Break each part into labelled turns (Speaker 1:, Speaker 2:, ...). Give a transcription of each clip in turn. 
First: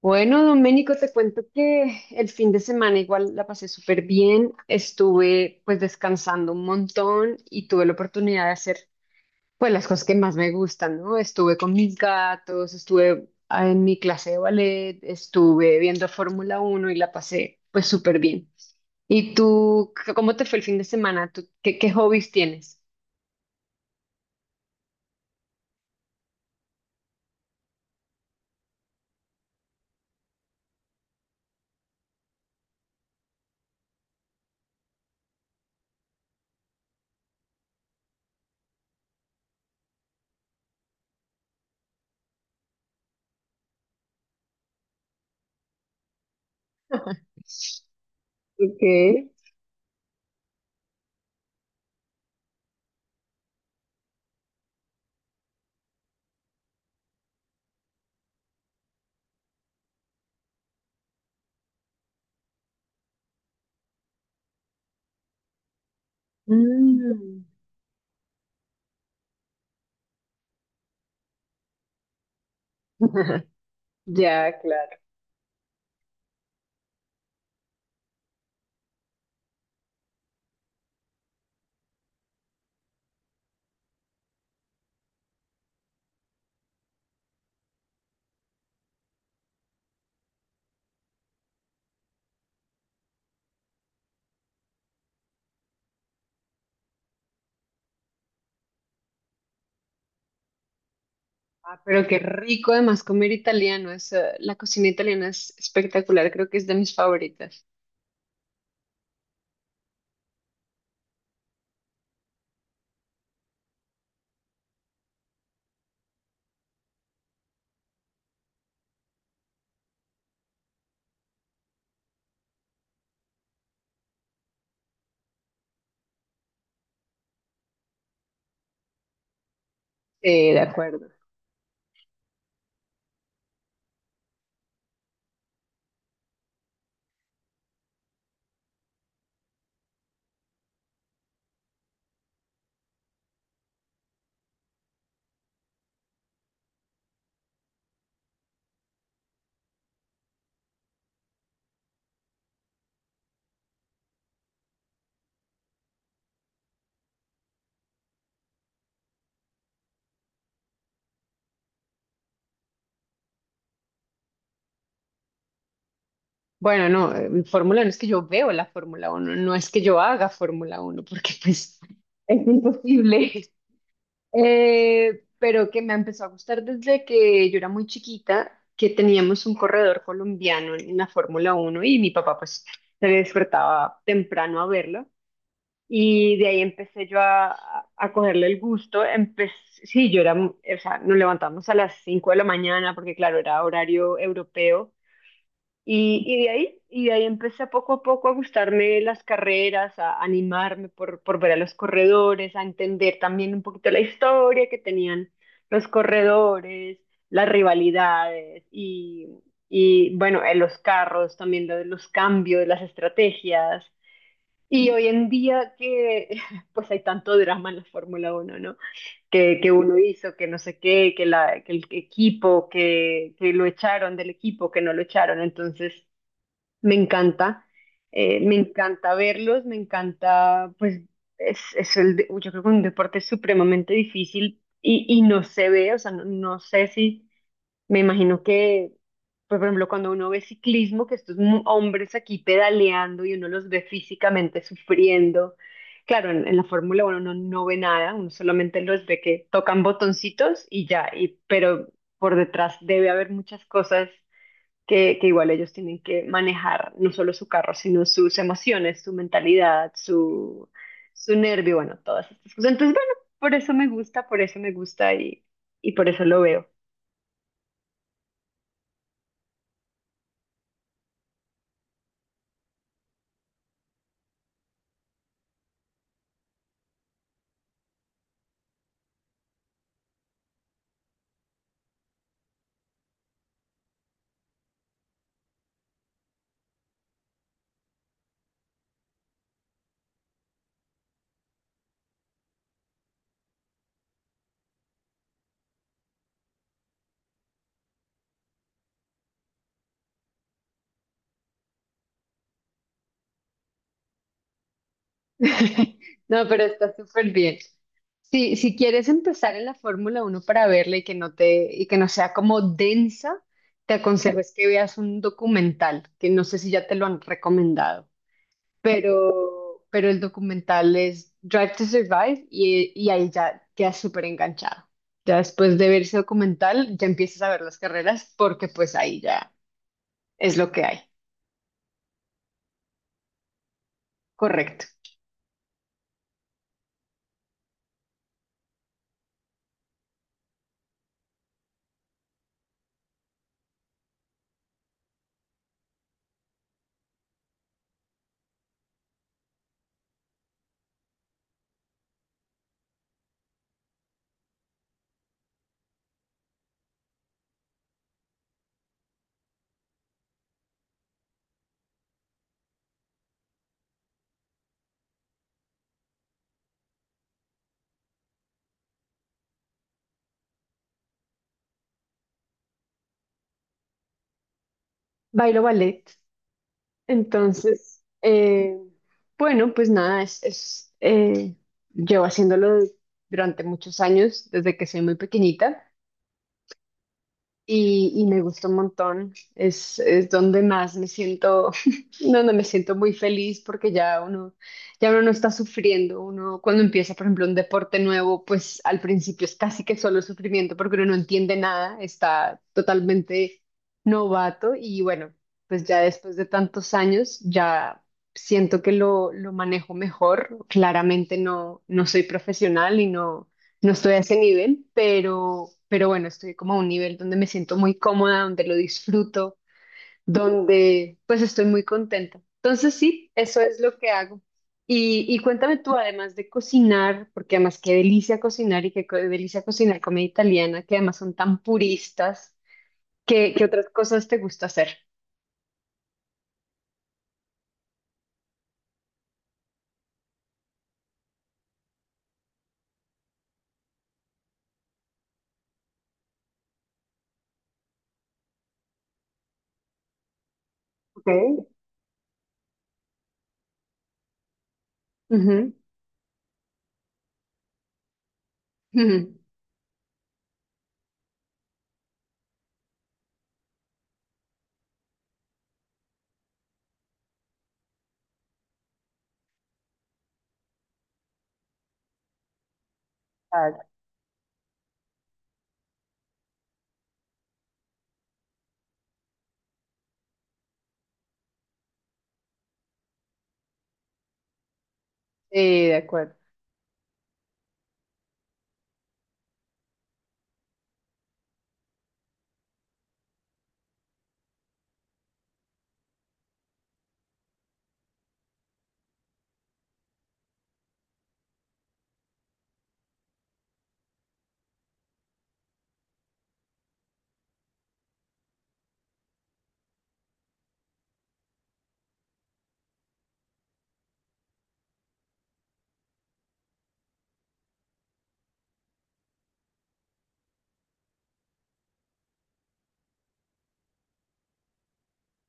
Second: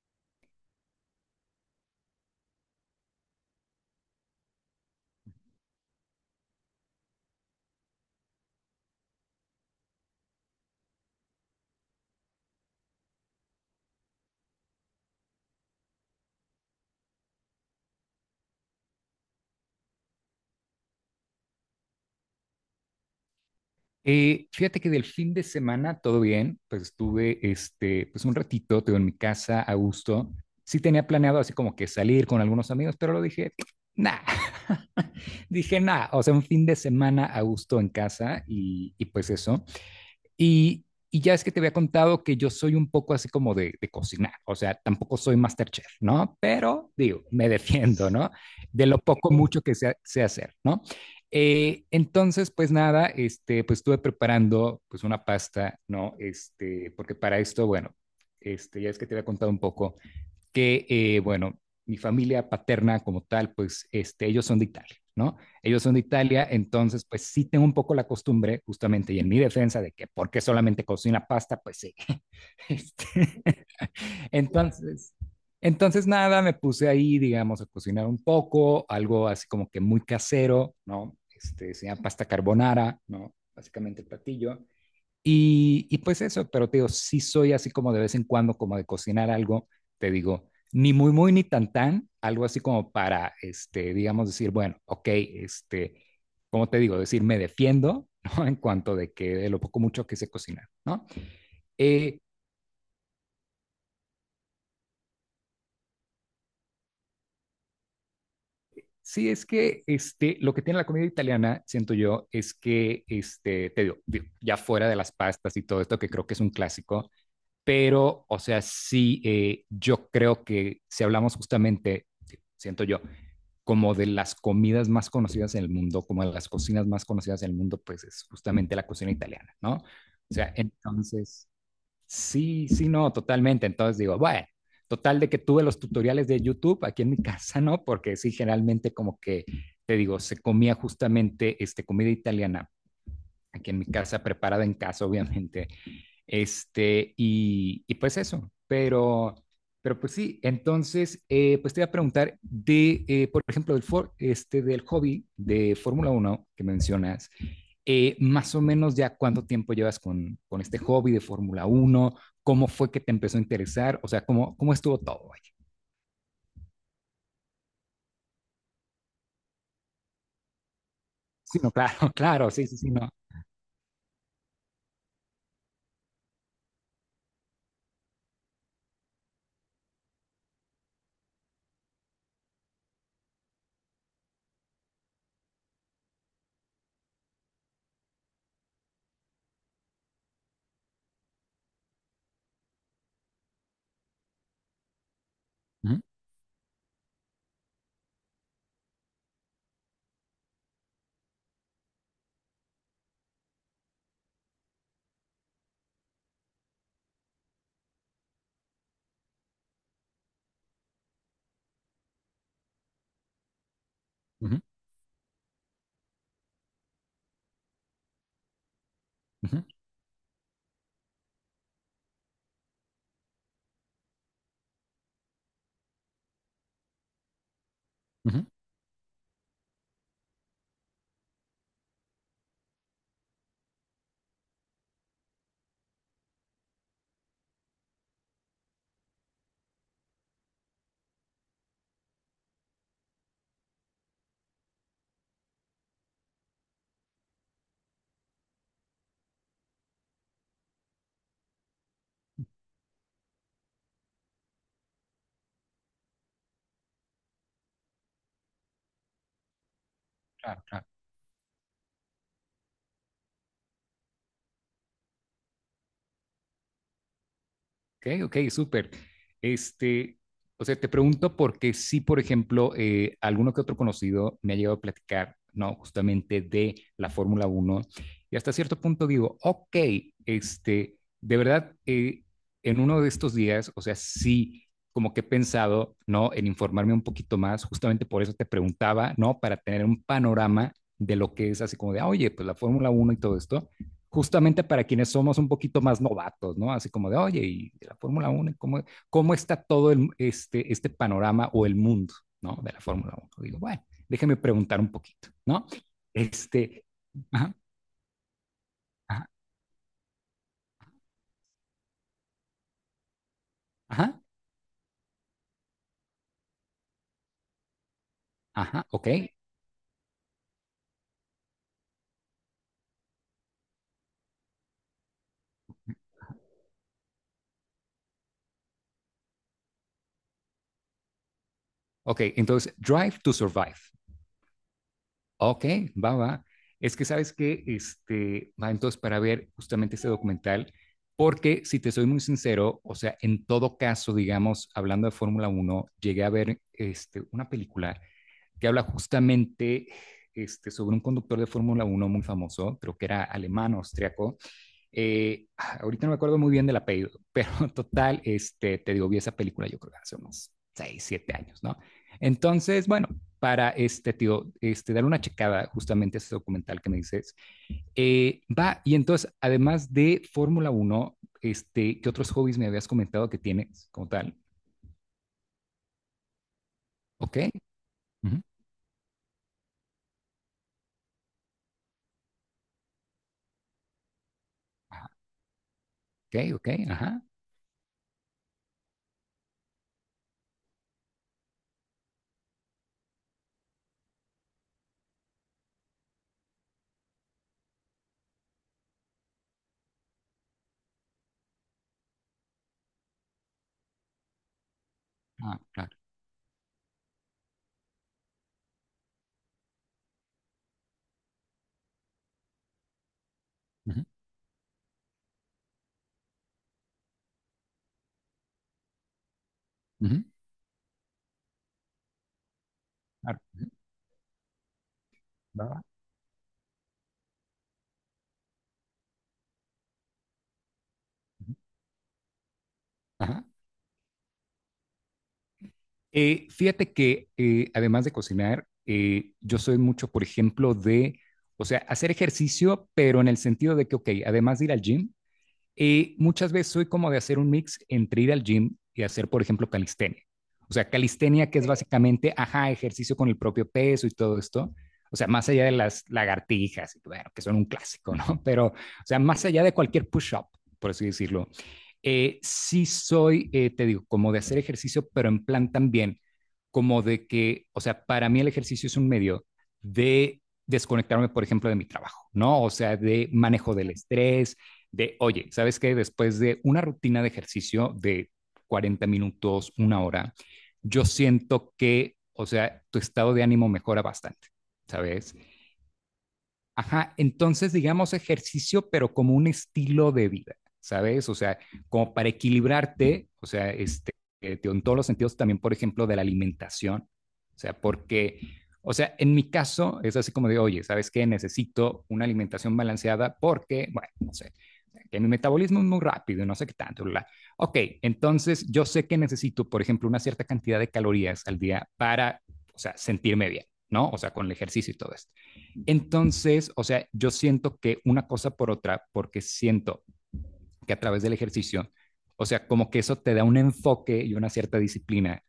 Speaker 1: Bueno, Doménico, te cuento que el fin de semana igual la pasé súper bien, estuve pues descansando un montón y tuve la oportunidad de hacer pues las cosas que más me gustan, ¿no? Estuve con mis gatos, estuve en mi clase de ballet, estuve viendo Fórmula Uno y la pasé pues súper bien. ¿Y tú, cómo te fue el fin de semana? ¿Tú, qué hobbies tienes?
Speaker 2: Fíjate que del fin de semana todo bien, pues estuve pues un ratito, tengo en mi casa a gusto. Sí tenía planeado así como que salir con algunos amigos, pero lo dije, nah, dije nah, o sea, un fin de semana a gusto en casa y pues eso. Y, y ya es que te había contado que yo soy un poco así como de cocinar, o sea, tampoco soy masterchef, ¿no? Pero digo, me defiendo, ¿no?
Speaker 1: Ok.
Speaker 2: De lo poco, mucho que sé, sé hacer, ¿no? Entonces, pues nada, pues estuve preparando pues una pasta, ¿no? Este, porque para esto, bueno, ya es que te había contado un poco que, bueno, mi familia paterna como tal, pues ellos son de Italia, ¿no? Ellos son de Italia, entonces pues
Speaker 1: Mm,
Speaker 2: sí tengo un poco la costumbre justamente y en mi defensa de que porque solamente cocina pasta, pues sí. Este,
Speaker 1: ya, claro.
Speaker 2: entonces, entonces nada, me puse ahí, digamos, a cocinar un poco, algo así como que muy casero, ¿no? Este, se llama pasta carbonara, ¿no? Básicamente el platillo. Y pues eso, pero te digo, sí soy así como de vez en cuando, como de cocinar algo, te digo, ni muy, muy, ni tan, tan, algo así como para, este, digamos, decir, bueno, ok, este, como te digo, decir, me defiendo, ¿no? En cuanto de que de lo poco mucho que sé cocinar, ¿no?
Speaker 1: Ah, pero qué
Speaker 2: Eh,
Speaker 1: rico además comer italiano. La cocina italiana es espectacular, creo que es de mis favoritas.
Speaker 2: sí, es que, este, lo que tiene la comida italiana, siento yo, es que, este, te digo, digo, ya fuera de las pastas y todo esto, que creo que es un clásico, pero, o sea, sí, yo creo que si hablamos justamente, siento yo, como de las comidas más conocidas en el mundo, como de las cocinas más conocidas en el mundo, pues es justamente la cocina italiana, ¿no? O sea,
Speaker 1: De acuerdo.
Speaker 2: entonces, sí, sí, no, totalmente. Entonces digo, bueno, total de que tuve los tutoriales de YouTube aquí en mi casa, ¿no? Porque sí, generalmente como que, te digo, se comía justamente comida italiana aquí en mi casa, preparada en casa, obviamente. Este, y pues eso, pero pues sí, entonces, pues te voy a preguntar de, por ejemplo, este, del hobby de Fórmula Uno que mencionas, más o menos ya cuánto tiempo llevas con este hobby de Fórmula Uno, cómo fue que te empezó a interesar, o sea, cómo, cómo estuvo todo, vaya.
Speaker 1: Bueno, no, Fórmula uno. Es que yo veo la Fórmula uno. No es que yo haga Fórmula uno, porque
Speaker 2: Sí, no,
Speaker 1: pues
Speaker 2: claro,
Speaker 1: es
Speaker 2: claro, sí, sí, sí, no.
Speaker 1: imposible. Pero que me empezó a gustar desde que yo era muy chiquita, que teníamos un corredor colombiano en la Fórmula uno y mi papá pues se despertaba temprano a verlo. Y de ahí empecé yo a cogerle el gusto. Empecé, sí, yo era, o sea, nos levantamos a las 5 de la mañana porque, claro, era horario europeo.
Speaker 2: Ujú,
Speaker 1: Y de ahí empecé poco a poco a gustarme las carreras, a animarme por ver a los corredores, a entender también un poquito la historia que tenían los corredores, las rivalidades y bueno, los carros, también lo de los cambios, las estrategias.
Speaker 2: ujú,
Speaker 1: Y hoy en día que pues hay tanto drama en la Fórmula uno, ¿no?
Speaker 2: ujú,
Speaker 1: Que uno hizo, que no sé qué, que el equipo, que lo echaron del equipo, que no lo echaron. Entonces, me encanta,
Speaker 2: ujú,
Speaker 1: me encanta verlos, me encanta, pues es, yo creo que un deporte supremamente difícil y no se ve, o sea, no, no sé si me imagino que, pues, por ejemplo, cuando uno ve ciclismo, que estos hombres aquí pedaleando y uno los ve físicamente sufriendo. Claro, en la Fórmula 1 uno no ve nada, uno solamente los ve que tocan botoncitos y ya, y, pero por detrás debe haber muchas cosas que igual ellos tienen que manejar, no solo su carro, sino sus emociones, su mentalidad,
Speaker 2: claro,
Speaker 1: su,
Speaker 2: claro.
Speaker 1: su nervio, bueno, todas estas cosas. Entonces, bueno, por eso me gusta, por eso me gusta y por eso lo veo.
Speaker 2: Ok, ok, súper. Este, o sea, te pregunto porque sí, por ejemplo, alguno que otro conocido me ha llegado a platicar, ¿no? Justamente de la Fórmula Uno y hasta cierto punto digo, ok, este, de verdad, en uno de estos días, o sea, sí, como que he pensado, ¿no? En informarme un poquito más, justamente por eso te preguntaba, ¿no? Para tener un panorama de lo que es así como de, ah, oye, pues la Fórmula Uno y todo esto justamente para quienes somos un poquito más novatos, ¿no? Así como de, oye, ¿y de la Fórmula Uno, ¿cómo, cómo está todo el, este panorama o el mundo, ¿no? De la Fórmula Uno. Digo, bueno, déjeme preguntar un poquito, ¿no?
Speaker 1: No, pero
Speaker 2: Este,
Speaker 1: está súper
Speaker 2: ajá,
Speaker 1: bien. Si, si quieres
Speaker 2: ajá,
Speaker 1: empezar en la Fórmula uno para verla y que no te, y que no sea como densa, te
Speaker 2: ajá,
Speaker 1: aconsejo es que veas un documental, que no sé si ya te lo han recomendado,
Speaker 2: ajá, ok,
Speaker 1: pero el documental es Drive to Survive y ahí ya quedas súper enganchado. Ya después de ver ese documental, ya empiezas a ver las carreras porque pues ahí ya es lo que hay.
Speaker 2: ok. Entonces, Drive to Survive.
Speaker 1: Correcto.
Speaker 2: Ok, va, va. Es que sabes que, este, va entonces para ver justamente este documental, porque si te soy muy sincero, o sea, en todo caso, digamos, hablando de Fórmula uno, llegué a ver una película que habla justamente sobre un conductor de Fórmula uno muy famoso, creo que era alemán, austriaco, ahorita no me acuerdo muy bien del apellido, pero total, este, te digo, vi esa película yo creo que hace unos 6 o 7 años, ¿no? Entonces, bueno, para este tío, este, dar una checada justamente a ese documental que me dices, va, y entonces, además de Fórmula uno, este, ¿qué otros hobbies me habías comentado que tienes como tal?
Speaker 1: Bailo ballet.
Speaker 2: Ok,
Speaker 1: Entonces,
Speaker 2: ujú,
Speaker 1: bueno, pues nada, llevo haciéndolo durante muchos años, desde que soy
Speaker 2: ajá,
Speaker 1: muy pequeñita
Speaker 2: ok, ok, ajá,
Speaker 1: y me gusta un montón. Es donde más me siento, donde me siento muy feliz porque ya uno no está sufriendo. Uno cuando empieza, por ejemplo, un deporte nuevo, pues al principio es casi que solo sufrimiento porque uno no entiende nada, está totalmente novato y bueno,
Speaker 2: ah,
Speaker 1: pues
Speaker 2: claro,
Speaker 1: ya después de tantos años ya siento que lo manejo mejor. Claramente no, no soy profesional y no
Speaker 2: ujú,
Speaker 1: estoy a ese nivel, pero bueno, estoy como a un nivel donde me siento muy cómoda, donde lo disfruto,
Speaker 2: ujú,
Speaker 1: donde pues estoy muy contenta. Entonces sí,
Speaker 2: claro,
Speaker 1: eso
Speaker 2: ujú,
Speaker 1: es lo que hago. Y
Speaker 2: va,
Speaker 1: cuéntame
Speaker 2: va,
Speaker 1: tú, además de cocinar, porque además qué delicia cocinar y delicia cocinar comida italiana, que además son
Speaker 2: ujú,
Speaker 1: tan puristas,
Speaker 2: ajá.
Speaker 1: qué otras cosas te gusta hacer?
Speaker 2: Fíjate que además de cocinar, yo soy mucho, por ejemplo, o sea, hacer ejercicio, pero en el sentido de que, ok, además de ir al gym, muchas veces soy como de hacer un mix entre ir al gym y hacer, por ejemplo, calistenia. O sea,
Speaker 1: Ok.
Speaker 2: calistenia que es básicamente, ajá, ejercicio con el propio peso y todo esto. O sea, más allá de
Speaker 1: Ujú,
Speaker 2: las lagartijas, bueno, que son un clásico, ¿no? Pero, o sea,
Speaker 1: ujú.
Speaker 2: más allá de cualquier push-up, por así decirlo, sí soy, te digo, como de hacer ejercicio, pero en plan también, como de que, o sea, para mí el ejercicio es un medio de desconectarme, por ejemplo, de mi trabajo, ¿no? O sea, de manejo
Speaker 1: Claro.
Speaker 2: del estrés, de, oye, ¿sabes qué? Después de una rutina de ejercicio de 40 minutos, una hora, yo siento que, o sea, tu estado de ánimo mejora bastante, ¿sabes?
Speaker 1: Sí, de acuerdo.
Speaker 2: Ajá, entonces digamos ejercicio, pero como un estilo de vida, ¿sabes? O sea, como para equilibrarte, o sea, este, tío, en todos los sentidos también, por ejemplo, de la alimentación, o sea, porque, o sea, en mi caso es así como de, oye, ¿sabes qué? Necesito una alimentación balanceada porque, bueno, no sé, que mi metabolismo es muy rápido, no sé qué tanto, bla. Ok, entonces yo sé que necesito, por ejemplo, una cierta cantidad de calorías al día para, o sea, sentirme bien, ¿no? O sea, con el ejercicio y todo eso. Entonces, o sea, yo siento que una cosa por otra, porque siento que a través del ejercicio, o sea, como que eso te da un enfoque y una cierta disciplina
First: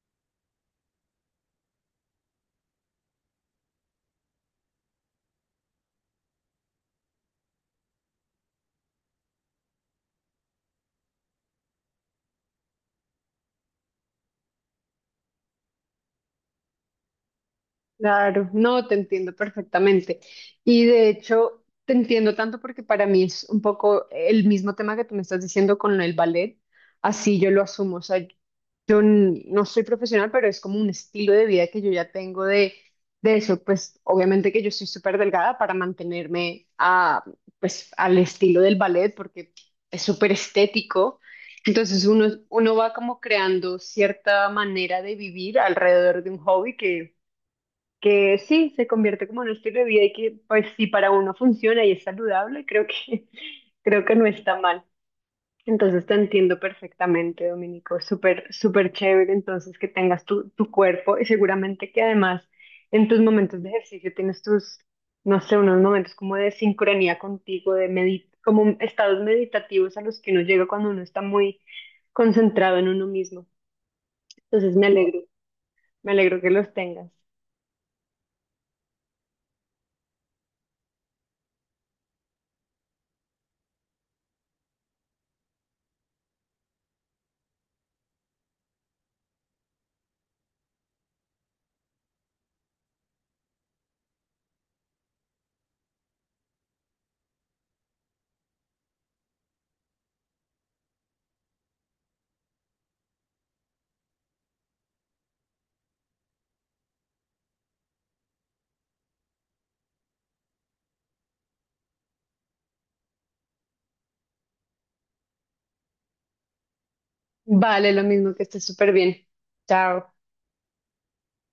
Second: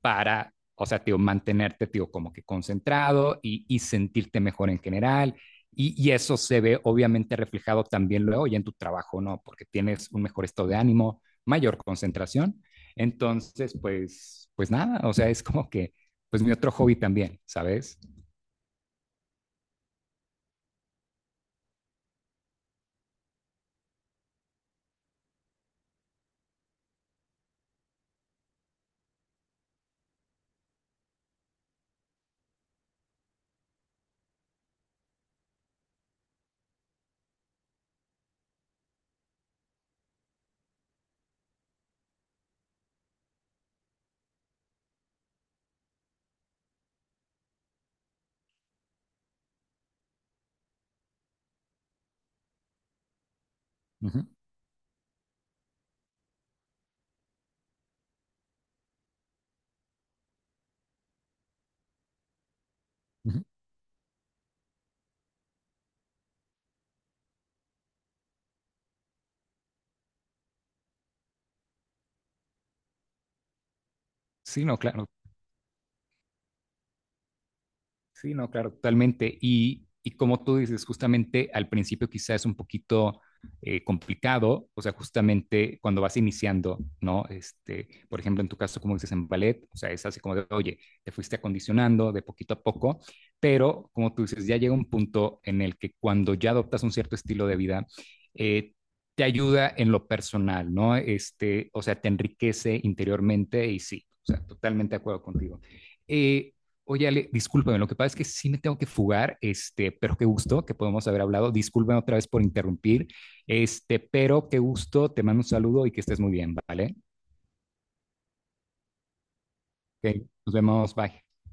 Speaker 2: para, o sea, tío, mantenerte, tío, como que concentrado y sentirte mejor en general. Eso se ve obviamente reflejado también luego ya en tu trabajo, ¿no? Porque tienes un mejor estado de ánimo, mayor concentración. Entonces, pues, pues nada, o sea, es como que, pues mi otro hobby también, ¿sabes?
Speaker 1: Claro, no, te entiendo perfectamente. Y de hecho, te entiendo tanto porque para mí es un poco el mismo tema que tú me estás diciendo con el ballet, así yo lo asumo. O sea, yo no soy profesional, pero es como un estilo de vida que yo ya tengo de eso. Pues obviamente que yo soy súper delgada para mantenerme a, pues, al estilo del ballet porque es súper estético. Entonces uno, uno va como creando cierta manera de vivir alrededor de un hobby que sí, se convierte como en un estilo de vida y que pues si para uno funciona y es saludable, creo que, creo
Speaker 2: Uh
Speaker 1: que
Speaker 2: -huh,
Speaker 1: no está mal. Entonces te entiendo perfectamente, Dominico, súper, súper chévere entonces que tengas tu, tu cuerpo y seguramente que además en tus
Speaker 2: uh -huh.
Speaker 1: momentos de ejercicio tienes tus, no sé, unos momentos como de sincronía contigo, como estados meditativos a los que uno llega cuando uno está muy concentrado en uno mismo.
Speaker 2: Sí,
Speaker 1: Entonces
Speaker 2: no, claro.
Speaker 1: me alegro que los tengas.
Speaker 2: Sí, no, claro, totalmente. Y como tú dices, justamente al principio quizás es un poquito complicado, o sea, justamente cuando vas iniciando, ¿no? Este, por ejemplo, en tu caso, como dices en ballet, o sea, es así como de, oye, te fuiste acondicionando de poquito a poco, pero como tú dices, ya llega un punto en el que cuando ya adoptas un cierto estilo de vida, eh, te ayuda en lo personal, ¿no? Este, o sea, te enriquece interiormente y sí, o sea, totalmente de acuerdo contigo. Eh, Oye, Ale, discúlpame, lo que pasa es que sí me tengo que fugar, este, pero qué gusto que podemos haber hablado. Discúlpame otra vez por interrumpir, este, pero qué gusto, te mando un saludo y que estés muy bien, ¿vale?
Speaker 1: Vale, lo mismo que esté súper bien. Chao.
Speaker 2: Ok, nos vemos, bye.